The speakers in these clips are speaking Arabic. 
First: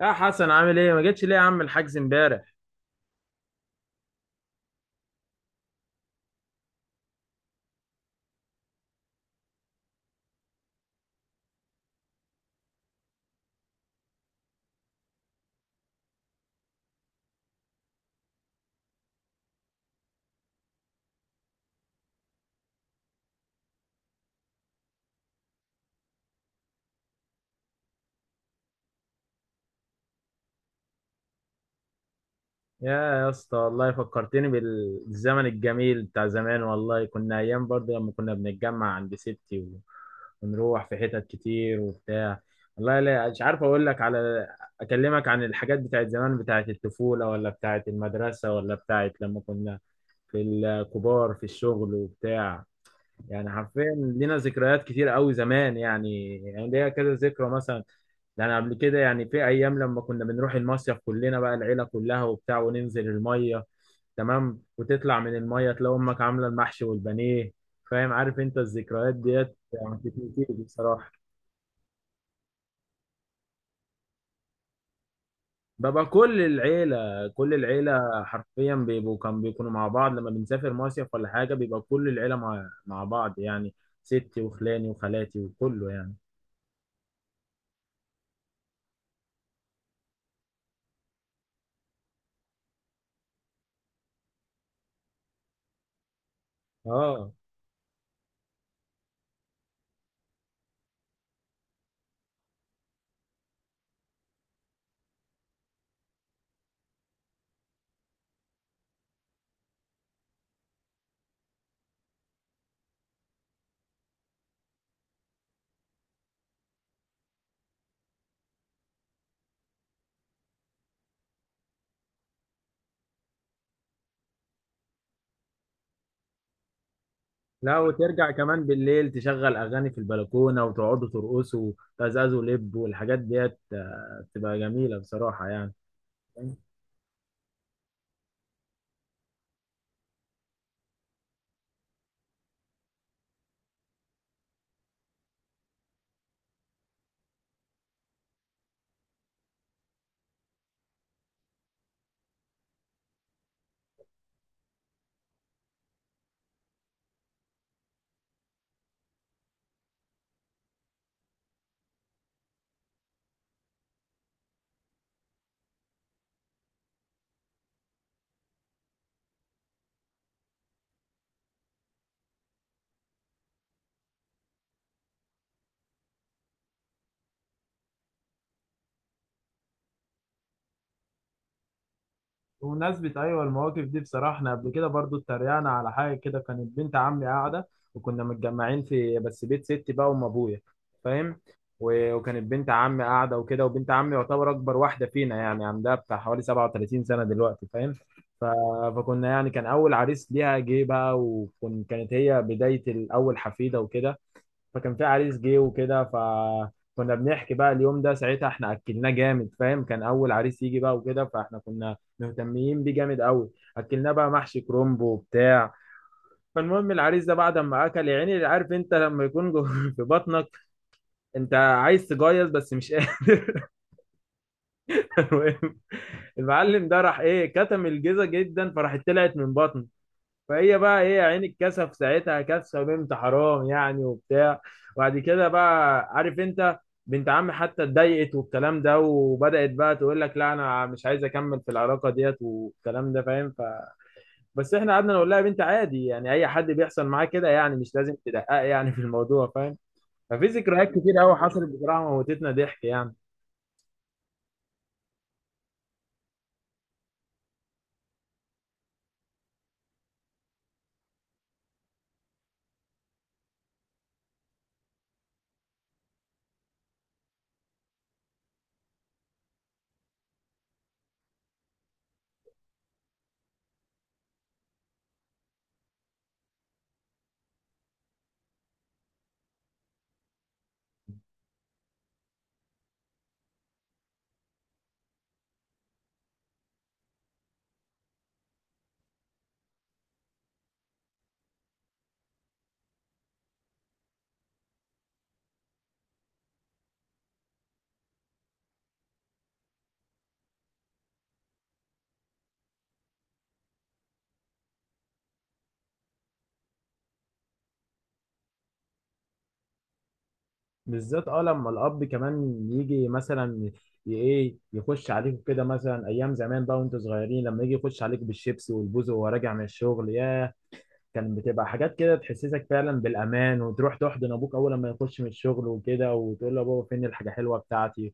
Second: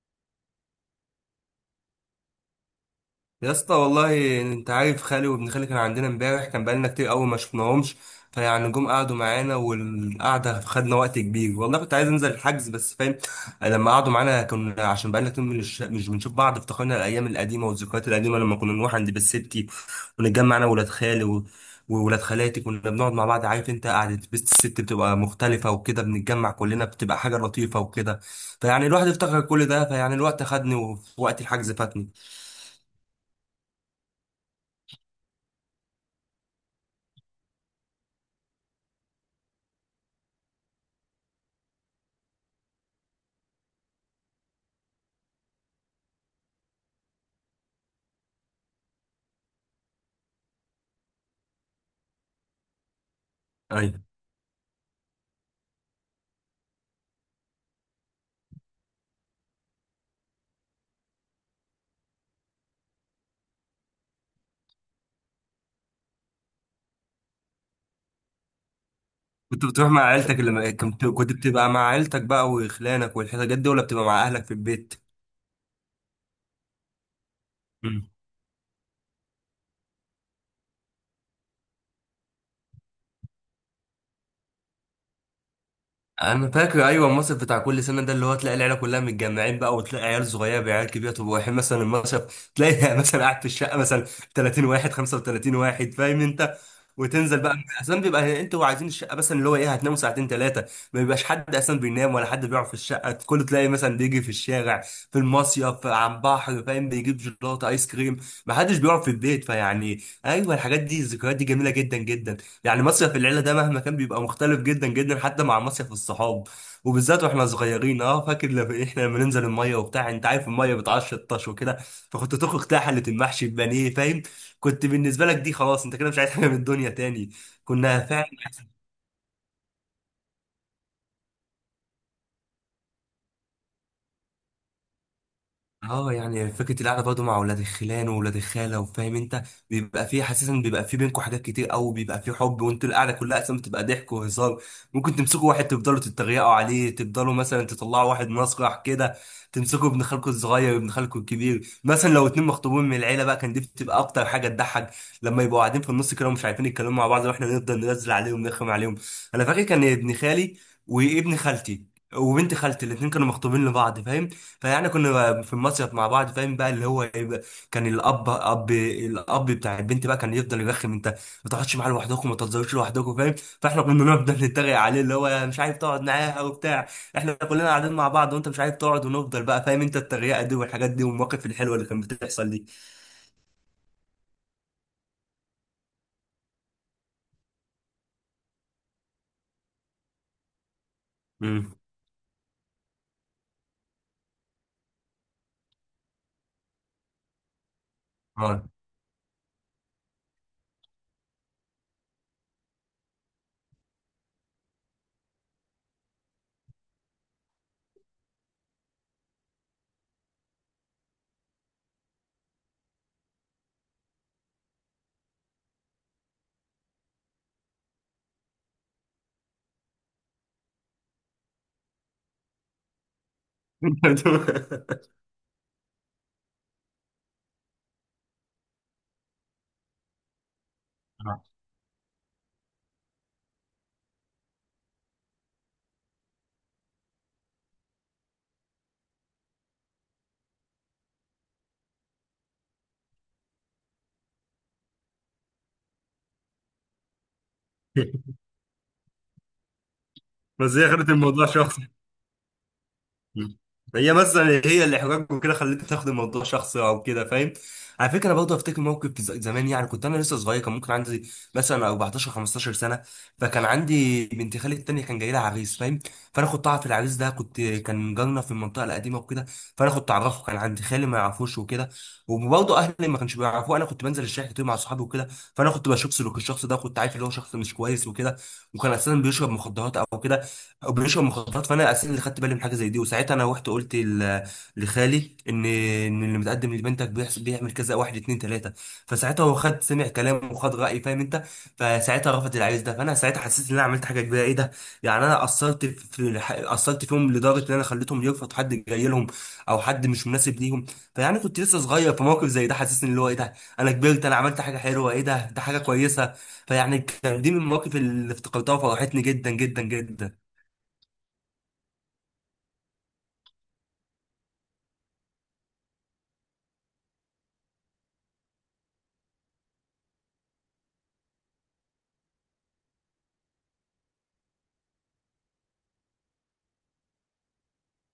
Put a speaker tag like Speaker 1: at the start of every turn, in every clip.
Speaker 1: يا حسن، عامل ايه؟ ما جيتش ليه يا عم الحجز امبارح؟
Speaker 2: يا اسطى، والله انت عارف خالي وابن خالي كان عندنا امبارح. كان بقالنا كتير قوي ما شفناهمش. فيعني جم قعدوا معانا والقعده خدنا وقت كبير، والله كنت عايز انزل الحجز بس فاهم لما قعدوا معانا كنا، عشان بقالنا كتير مش بنشوف بعض، افتكرنا الايام القديمه والذكريات القديمه لما كنا نروح عند بيت ستي ونتجمع انا وولاد خالي وولاد خالاتي. كنا بنقعد مع بعض، عارف انت قعده بيت الست بتبقى مختلفه وكده، بنتجمع كلنا بتبقى حاجه لطيفه وكده. فيعني الواحد افتكر كل ده، فيعني الوقت خدني ووقت الحجز فاتني.
Speaker 1: يا اسطى، والله فكرتني بالزمن الجميل بتاع زمان. والله كنا ايام، برضه لما كنا بنتجمع عند ستي ونروح في حتت كتير وبتاع. والله لا، مش عارف اقول لك على، اكلمك عن الحاجات بتاعت زمان، بتاعت الطفولة، ولا بتاعت المدرسة، ولا بتاعت لما كنا في الكبار في الشغل وبتاع. يعني حرفيا
Speaker 2: ايوه،
Speaker 1: لينا ذكريات كتير قوي زمان، يعني ليا كذا ذكرى مثلا. يعني قبل كده، يعني في ايام لما كنا بنروح المصيف كلنا بقى، العيله كلها وبتاع، وننزل الميه. تمام، وتطلع من الميه تلاقي امك عامله المحشي والبانيه. فاهم؟ عارف انت الذكريات ديت
Speaker 2: كنت بتروح
Speaker 1: يعني
Speaker 2: مع عيلتك
Speaker 1: كتير
Speaker 2: لما كنت
Speaker 1: بصراحه.
Speaker 2: كنت بتبقى مع عيلتك بقى وخلانك والحاجات دي، ولا بتبقى مع اهلك في البيت؟
Speaker 1: ببقى كل العيله، كل العيله حرفيا بيبقوا، كان بيكونوا مع بعض لما بنسافر مصيف ولا حاجه. بيبقى كل العيله مع بعض يعني، ستي وخلاني وخالاتي وكله يعني.
Speaker 2: انا فاكر، ايوه المصيف بتاع كل سنه ده اللي هو تلاقي العيله كلها متجمعين بقى، وتلاقي عيال صغيره بعيال كبيره. طب واحد مثلا المصيف تلاقي مثلا قاعد في الشقه مثلا 30 واحد 35 واحد، فاهم انت.
Speaker 1: اه،
Speaker 2: وتنزل بقى، اصلا بيبقى انتوا عايزين الشقه مثلا اللي هو ايه، هتناموا ساعتين ثلاثه. ما بيبقاش حد اصلا بينام ولا حد بيقعد في الشقه، كله تلاقي مثلا بيجي في الشارع، في المصيف على البحر، فاهم، بيجيب جيلاتي ايس كريم. ما حدش بيقعد في البيت. فيعني ايوه، الحاجات دي الذكريات دي جميله جدا جدا. يعني مصيف العيله ده مهما كان بيبقى مختلف جدا جدا، حتى مع مصيف الصحاب. وبالذات واحنا صغيرين، اه فاكر لما احنا لما ننزل الميه وبتاع، انت عارف الميه بتعشر طش وكده. فكنت تخرج تلاقي حله المحشي البانيه، فاهم. كنت بالنسبه لك دي خلاص انت كده مش عايز حاجه من الدنيا تاني.
Speaker 1: لا
Speaker 2: كنا فعلا.
Speaker 1: وترجع كمان بالليل تشغل اغاني في البلكونه وتقعدوا ترقصوا وتزازوا لب والحاجات ديت. بتبقى جميله بصراحه يعني.
Speaker 2: اه، يعني فكره القعده برضه مع اولاد الخلان واولاد الخاله، وفاهم انت بيبقى فيه حاسس، بيبقى فيه بينكم حاجات كتير قوي، بيبقى فيه حب. وانتوا القعده كلها اصلا بتبقى ضحك وهزار، ممكن تمسكوا واحد تفضلوا تتريقوا عليه، تفضلوا مثلا تطلعوا واحد مسرح كده، تمسكوا ابن خالكم الصغير وابن خالكم الكبير. مثلا لو اتنين مخطوبين من العيله بقى كان دي بتبقى اكتر حاجه تضحك، لما يبقوا قاعدين في النص كده ومش عارفين يتكلموا مع بعض، واحنا نفضل ننزل عليهم نرخم عليهم. انا فاكر كان ابن خالي وابن خالتي وبنت خالتي الاتنين كانوا مخطوبين لبعض، فاهم. فيعني كنا في المصيف مع بعض، فاهم بقى اللي هو إيه بقى، كان الاب بتاع البنت بقى كان يفضل يرخم. انت ما تقعدش معاه لوحدكم، ما تهزروش لوحدكم، فاهم. فاحنا كنا نفضل نتريق عليه، اللي هو مش عارف تقعد معاها وبتاع، احنا كلنا قاعدين مع بعض وانت مش عارف تقعد. ونفضل بقى، فاهم انت التريقه دي والحاجات دي والمواقف الحلوه اللي كانت بتحصل دي.
Speaker 1: بمناسبة أيوة المواقف دي بصراحة، إحنا قبل كده برضو اتريقنا على حاجة كده. كانت بنت عمي قاعدة، وكنا متجمعين في بس بيت ستي بقى، وأم أبويا، فاهم؟
Speaker 2: امم.
Speaker 1: وكانت بنت عمي قاعدة وكده، وبنت عمي يعتبر أكبر واحدة فينا، يعني عندها بتاع حوالي 37 سنة دلوقتي، فاهم؟ ف...
Speaker 2: اه.
Speaker 1: فكنا يعني كان أول عريس ليها جه بقى، وكانت هي بداية الأول حفيدة وكده. فكان في عريس جه وكده، فكنا بنحكي بقى اليوم ده ساعتها احنا اكلناه جامد، فاهم؟ كان اول عريس يجي بقى وكده، فاحنا كنا مهتمين بيه جامد قوي. اكلناه بقى محشي كرنب وبتاع. فالمهم العريس ده بعد ما اكل، يا عيني عارف انت لما يكون في بطنك، انت عايز تجيز بس مش قادر. المهم، المعلم ده راح ايه كتم الجيزه جدا، فراحت طلعت من بطنه. فهي بقى ايه يا عيني الكسف ساعتها، كسفه بنت حرام يعني وبتاع. وبعد كده بقى عارف انت، بنت عمي حتى اتضايقت والكلام ده، وبدأت بقى تقول لك لا انا مش عايز اكمل في العلاقه ديت والكلام ده، فاهم؟ بس احنا قعدنا نقول لها يا بنت عادي، يعني اي حد بيحصل معاه كده يعني، مش لازم تدقق يعني في الموضوع، فاهم؟ ففي
Speaker 2: بس
Speaker 1: ذكريات
Speaker 2: هي خدت
Speaker 1: كتير قوي
Speaker 2: الموضوع
Speaker 1: حصلت
Speaker 2: شخصي.
Speaker 1: بصراحه، موتتنا ضحك يعني.
Speaker 2: مم. هي مثلا هي اللي احراج وكده خلتني تاخد الموضوع شخصي او كده، فاهم. على فكره برضه افتكر موقف في زمان. يعني كنت انا لسه صغير، كان ممكن عندي مثلا 14 15 سنه. فكان عندي بنت خالي التانيه كان جاي لها عريس، فاهم. فانا كنت اعرف العريس ده، كنت كان جارنا في المنطقه القديمه وكده. فانا كنت اعرفه، كان عندي خالي ما يعرفوش وكده، وبرضه اهلي ما كانش بيعرفوه. انا كنت بنزل الشارع كتير مع صحابي وكده، فانا كنت بشوف سلوك الشخص ده، كنت عارف اللي هو شخص مش كويس وكده. وكان اساسا بيشرب مخدرات او كده، او بيشرب مخدرات. فانا اساسا اللي خدت بالي من حاجه زي دي، وساعتها انا رحت قلت لخالي ان اللي متقدم لبنتك بيحصل بيعمل كذا، واحد اتنين تلاته. فساعتها هو خد سمع كلامه وخد رايي، فاهم انت. فساعتها رفض العريس ده، فانا ساعتها حسيت ان انا عملت حاجه كبيره، ايه ده. يعني انا قصرت في، قصرت فيهم لدرجه ان انا خليتهم يرفض حد جاي لهم، او حد مش مناسب ليهم. فيعني كنت لسه صغير، في موقف زي ده حسسني اللي هو ايه ده، انا كبرت، انا عملت حاجه حلوه، ايه ده، ده حاجه كويسه. فيعني كان دي من المواقف اللي افتكرتها وفرحتني جدا جدا جدا.
Speaker 1: بالذات اه لما الاب كمان يجي مثلا ايه يخش عليكم كده، مثلا ايام زمان بقى وانتوا صغيرين، لما يجي يخش عليك بالشيبسي والبوز وهو راجع من الشغل، ياه كان بتبقى حاجات كده تحسسك فعلا بالامان، وتروح تحضن ابوك اول لما يخش من الشغل وكده، وتقول له يا بابا فين الحاجه حلوه بتاعتي.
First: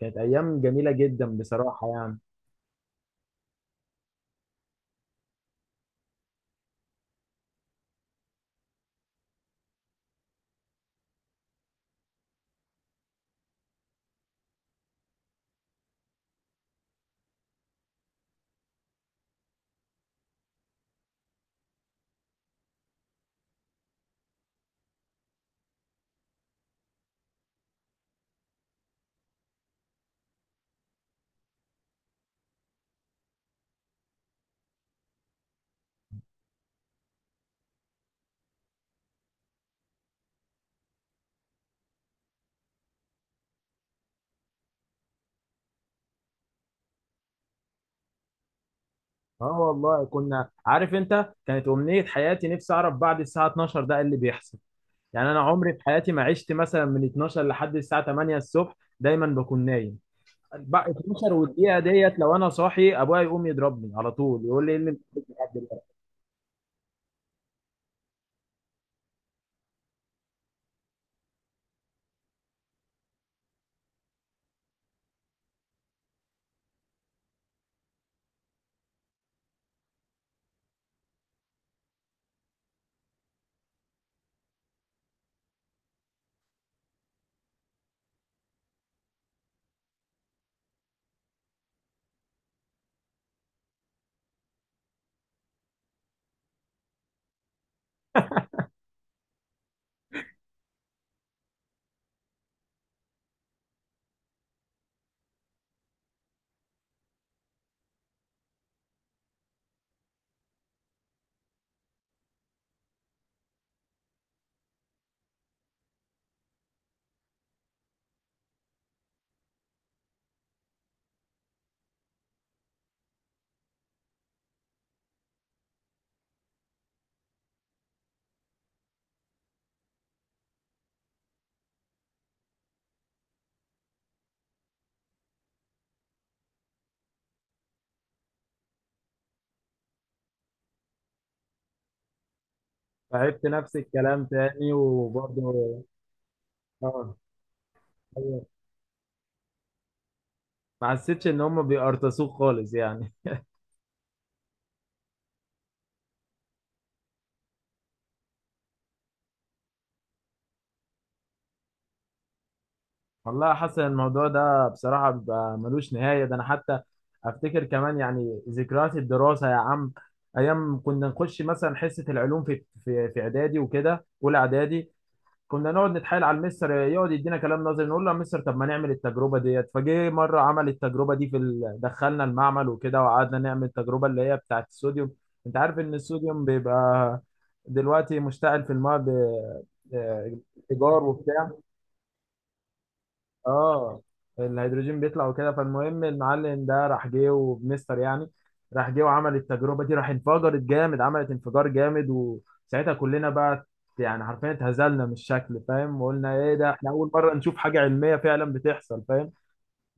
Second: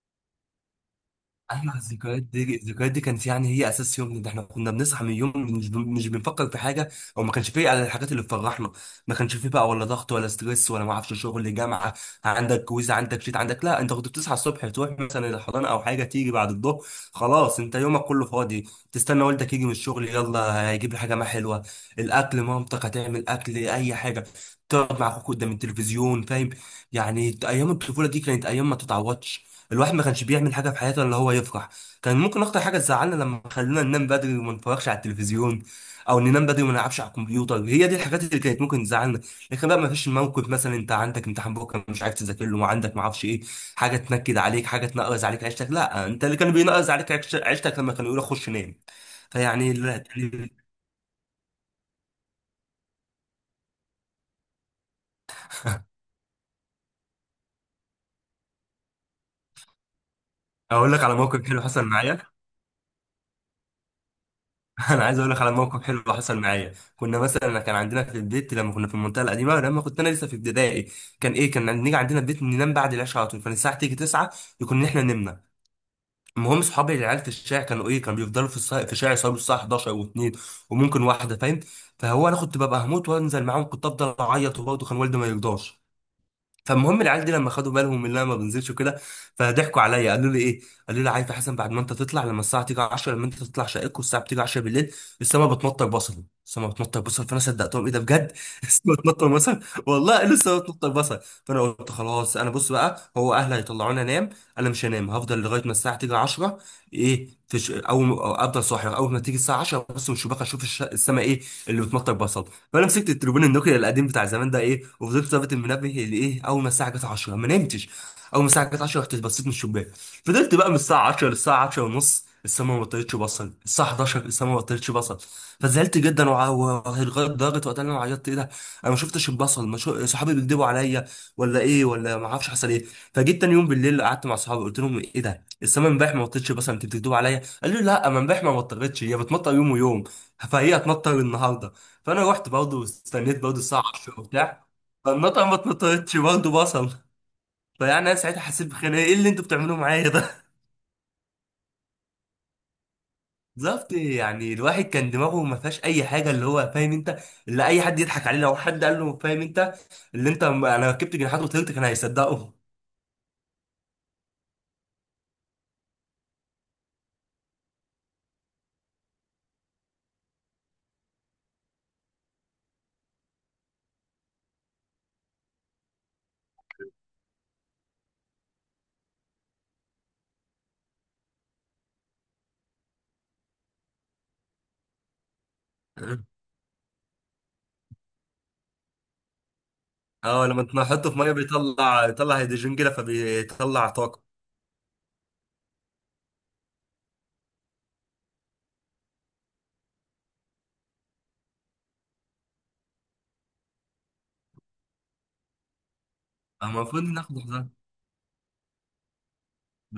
Speaker 1: كانت ايام جميله جدا
Speaker 2: ايوه
Speaker 1: بصراحه يعني.
Speaker 2: الذكريات دي، الذكريات دي كانت يعني هي اساس يومنا ده. احنا كنا بنصحى من اليوم مش بنفكر في حاجه، او ما كانش فيه، على الحاجات اللي بتفرحنا. ما كانش فيه بقى ولا ضغط ولا ستريس ولا ما اعرفش شغل جامعه، عندك كويز عندك شيت عندك، لا. انت كنت بتصحى الصبح تروح مثلا الحضانه او حاجه، تيجي بعد الظهر خلاص انت يومك كله فاضي. تستنى والدك يجي من الشغل، يلا هيجيب لي حاجه ما حلوه، الاكل مامتك هتعمل اكل اي حاجه، تقعد مع اخوك قدام التلفزيون، فاهم. يعني ايام الطفوله دي كانت ايام ما تتعوضش. الواحد ما كانش بيعمل حاجه في حياته الا هو يفرح. كان ممكن اكتر حاجه تزعلنا لما خلونا ننام بدري وما نتفرجش على التلفزيون، او ننام بدري وما نلعبش على الكمبيوتر. هي دي الحاجات اللي كانت ممكن تزعلنا. لكن بقى ما فيش موقف مثلا انت عندك امتحان بكره مش عارف تذاكر له، وعندك ما اعرفش ايه، حاجه تنكد عليك، حاجه تنقرز عليك عيشتك. لا، انت اللي كان بينقرز عليك عيشتك لما كانوا يقولوا خش نام.
Speaker 1: اه
Speaker 2: فيعني لا
Speaker 1: والله، كنا
Speaker 2: يعني.
Speaker 1: عارف انت كانت امنيه حياتي نفسي اعرف بعد الساعه 12 ده إيه اللي بيحصل. يعني انا عمري في حياتي ما عشت مثلا من 12 لحد الساعه 8 الصبح، دايما بكون نايم. بقى
Speaker 2: اقول لك على
Speaker 1: 12
Speaker 2: موقف حلو
Speaker 1: والدقيقه
Speaker 2: حصل معايا،
Speaker 1: ديت لو انا صاحي ابويا يقوم يضربني على طول، يقول لي ايه اللي انت
Speaker 2: انا عايز اقول
Speaker 1: بتعمله
Speaker 2: لك على
Speaker 1: لحد
Speaker 2: موقف
Speaker 1: دلوقتي.
Speaker 2: حلو حصل معايا. كنا مثلا كان عندنا في البيت لما كنا في المنطقه القديمه، لما كنت انا لسه في ابتدائي، كان ايه، كان نيجي عندنا البيت ننام بعد العشاء على طول. فالساعه تيجي 9 يكون احنا نمنا. المهم صحابي العيال في الشارع كانوا ايه، كانوا بيفضلوا في في الشارع يصلوا الساعه 11 و2، وممكن واحده، فاهم. فهو انا كنت ببقى هموت وانزل معاهم، كنت افضل اعيط، وبرضه كان والدي ما يرضاش. فالمهم العيال دي لما خدوا بالهم ان انا ما بنزلش وكده، فضحكوا عليا قالوا لي ايه، قالوا لي عارف يا حسن، بعد ما انت تطلع، لما الساعه تيجي 10، لما انت تطلع شقتك والساعه بتيجي 10 بالليل، السما بتمطر بصل، السما بتمطر بصل. فانا صدقتهم، ايه ده بجد؟ السما بتمطر بصل. والله قالوا السما بتمطر بصل. فانا قلت خلاص، انا بص بقى، هو اهلي هيطلعوني انام، انا مش هنام، هفضل لغايه ما الساعه تيجي 10. ايه، في اول ما- افضل صاحي اول ما تيجي الساعه 10 بص من الشباك اشوف السما ايه اللي بتمطر بصل. فانا مسكت التليفون النوكيا القديم بتاع زمان ده ايه، وفضلت ظابط المنبه لايه، اول ما الساعه جت 10 ما نمتش. اول ما الساعه جت 10 رحت بصيت من الشباك. فضلت بقى من الساعه 10 للساعه 10 ونص، السما ما طلعتش بصل، الساعه 11 السما ما طلعتش بصل. فزعلت جدا لغايه درجه وقتها اللي انا عيطت، ايه ده، انا ما شفتش البصل، ما شو... صحابي بيكدبوا عليا، ولا ايه ولا ما اعرفش حصل ايه. فجيت تاني يوم بالليل قعدت مع صحابي قلت لهم ايه ده، السما امبارح ما طلعتش بصل، انت بتكدبوا عليا. قالوا لي لا، ما امبارح ما مطرتش، هي بتمطر يوم ويوم، فهي هتمطر النهارده. فانا رحت برضه واستنيت
Speaker 1: فعبت
Speaker 2: برضه
Speaker 1: نفس
Speaker 2: الساعه 10
Speaker 1: الكلام
Speaker 2: وبتاع.
Speaker 1: تاني
Speaker 2: فالمطعم ما
Speaker 1: وبرضه
Speaker 2: اتمطرتش برضه بصل.
Speaker 1: اه.
Speaker 2: فيعني انا ساعتها
Speaker 1: أيوة.
Speaker 2: حسيت بخناقه، ايه اللي انتوا بتعملوه معايا ده.
Speaker 1: ما حسيتش ان هم بيقرطسوك خالص يعني.
Speaker 2: بالظبط، يعني الواحد كان دماغه ما فيهاش اي حاجه، اللي هو فاهم انت، اللي اي حد يضحك عليه لو حد قال له فاهم انت، اللي انت انا ركبت جناحات وطيرت كان هيصدقه.
Speaker 1: والله حاسس ان الموضوع ده بصراحه بيبقى ملوش نهايه، ده انا حتى افتكر كمان يعني ذكريات الدراسه يا عم. ايام كنا نخش مثلا حصه العلوم في اعدادي وكده، اولى اعدادي. كنا نقعد نتحايل على المستر يقعد يدينا كلام نظري، نقول له يا مستر طب ما نعمل التجربه ديت. فجه مره عمل التجربه دي دخلنا المعمل وكده وقعدنا نعمل التجربه اللي هي بتاعت الصوديوم. انت عارف ان الصوديوم بيبقى دلوقتي مشتعل في الماء آه،
Speaker 2: اه لما
Speaker 1: ايجار
Speaker 2: تنحطه في ميه
Speaker 1: وبتاع.
Speaker 2: بيطلع، يطلع هيدروجين كده فبيطلع
Speaker 1: اه،
Speaker 2: طاقه.
Speaker 1: الهيدروجين بيطلع وكده. فالمهم المعلم ده راح جه وبنستر يعني. راح جه وعمل التجربه دي، راح انفجرت جامد، عملت انفجار جامد، وساعتها كلنا بقى يعني حرفيا اتهزلنا من الشكل، فاهم؟ وقلنا ايه ده، احنا
Speaker 2: المفروض
Speaker 1: اول مره
Speaker 2: ناخد،
Speaker 1: نشوف حاجه علميه فعلا بتحصل، فاهم؟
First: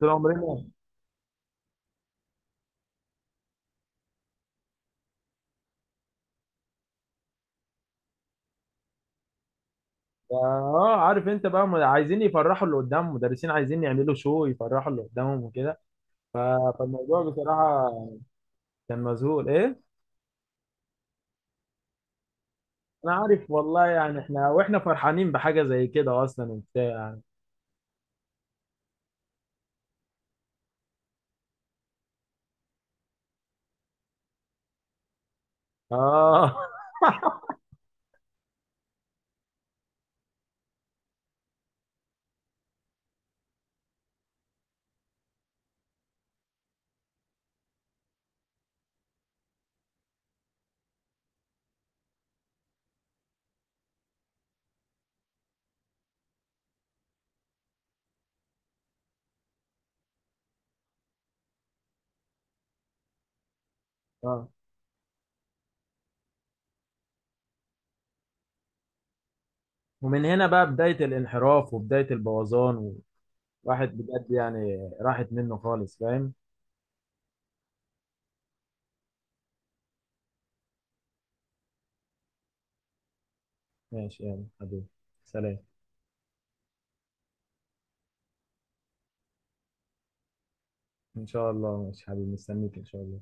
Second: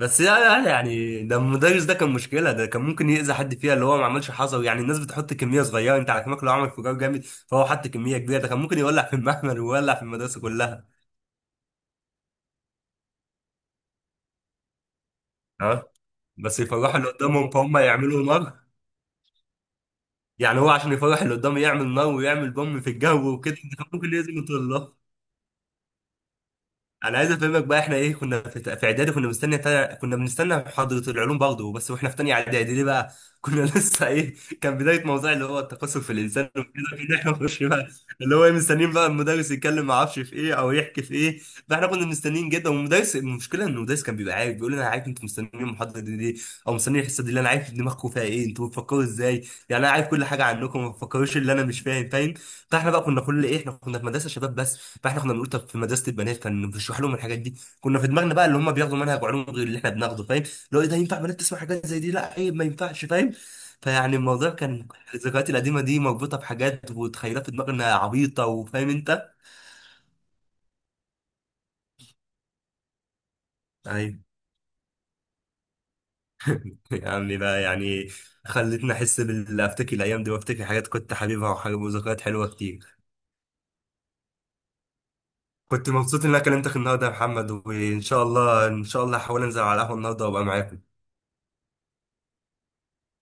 Speaker 1: طول
Speaker 2: لا
Speaker 1: عمرنا
Speaker 2: لا لا، يعني ده المدرس ده كان مشكله، ده كان ممكن يأذي حد فيها، اللي هو ما عملش حصوي، يعني الناس بتحط كميه صغيره انت على كمك لو عمل انفجار جامد، فهو حط كميه كبيره، ده كان ممكن يولع في المعمل ويولع في المدرسه كلها.
Speaker 1: اه عارف انت بقى عايزين يفرحوا اللي قدامهم، مدرسين عايزين يعملوا شو يفرحوا اللي قدامهم وكده.
Speaker 2: اه بس يفرحوا اللي
Speaker 1: فالموضوع
Speaker 2: قدامهم فهم
Speaker 1: بصراحه
Speaker 2: يعملوا نار.
Speaker 1: كان مذهول ايه.
Speaker 2: يعني هو عشان يفرح اللي قدامه يعمل نار ويعمل بوم في
Speaker 1: انا
Speaker 2: الجو
Speaker 1: عارف
Speaker 2: وكده، ده
Speaker 1: والله،
Speaker 2: كان ممكن
Speaker 1: يعني
Speaker 2: يأذي
Speaker 1: احنا واحنا
Speaker 2: الطلاب.
Speaker 1: فرحانين بحاجه زي كده اصلا وبتاع.
Speaker 2: انا عايز افهمك بقى، احنا ايه كنا في اعدادي كنا كنا بنستنى محاضره العلوم برضه، بس واحنا في تانية اعدادي ليه بقى، كنا لسه ايه، كان بدايه موضوع اللي هو التقصف في الانسان
Speaker 1: اه
Speaker 2: وكده كده احنا مش بقى اللي هو إيه مستنيين بقى المدرس يتكلم ما اعرفش في ايه او يحكي في ايه. فاحنا كنا مستنيين جدا، والمدرس المشكله ان المدرس كان بيبقى عارف، بيقول لنا انا عارف انتوا مستنيين المحاضره دي ليه، او مستنيين الحصه دي، اللي انا عارف دماغكم فيها ايه، انتوا بتفكروا ازاي، يعني انا عارف كل حاجه عنكم، ما تفكروش اللي انا مش فاهم، فاهم. فاحنا بقى كنا كل ايه، احنا كنا في مدرسه شباب بس، فاحنا كنا بنقول طب في مدرسه البنات كان بيشرح لهم الحاجات دي. كنا في دماغنا بقى اللي هم بياخدوا منهج علوم غير اللي احنا بناخده، فاهم. لو ايه ده ينفع بنات تسمع حاجات زي دي، لا ايه ما ينفعش، فاهم. فيعني
Speaker 1: اه.
Speaker 2: الموضوع كان، الذكريات القديمه دي مربوطه بحاجات وتخيلات في دماغنا عبيطه، وفاهم انت.
Speaker 1: ومن هنا بقى بداية الانحراف وبداية البوظان، وواحد
Speaker 2: ايوه،
Speaker 1: بجد يعني راحت منه خالص، فاهم؟
Speaker 2: يعني بقى يعني خلتني احس بال، افتكر الايام دي وافتكر حاجات كنت حبيبها وحاجات وذكريات حلوه كتير.
Speaker 1: ماشي يلا حبيبي، سلام.
Speaker 2: كنت مبسوط ان انا كلمتك النهارده يا محمد، وان شاء الله ان شاء الله هحاول انزل على القهوه النهارده وابقى معاك.
Speaker 1: ان شاء الله، ماشي حبيبي، مستنيك ان شاء الله.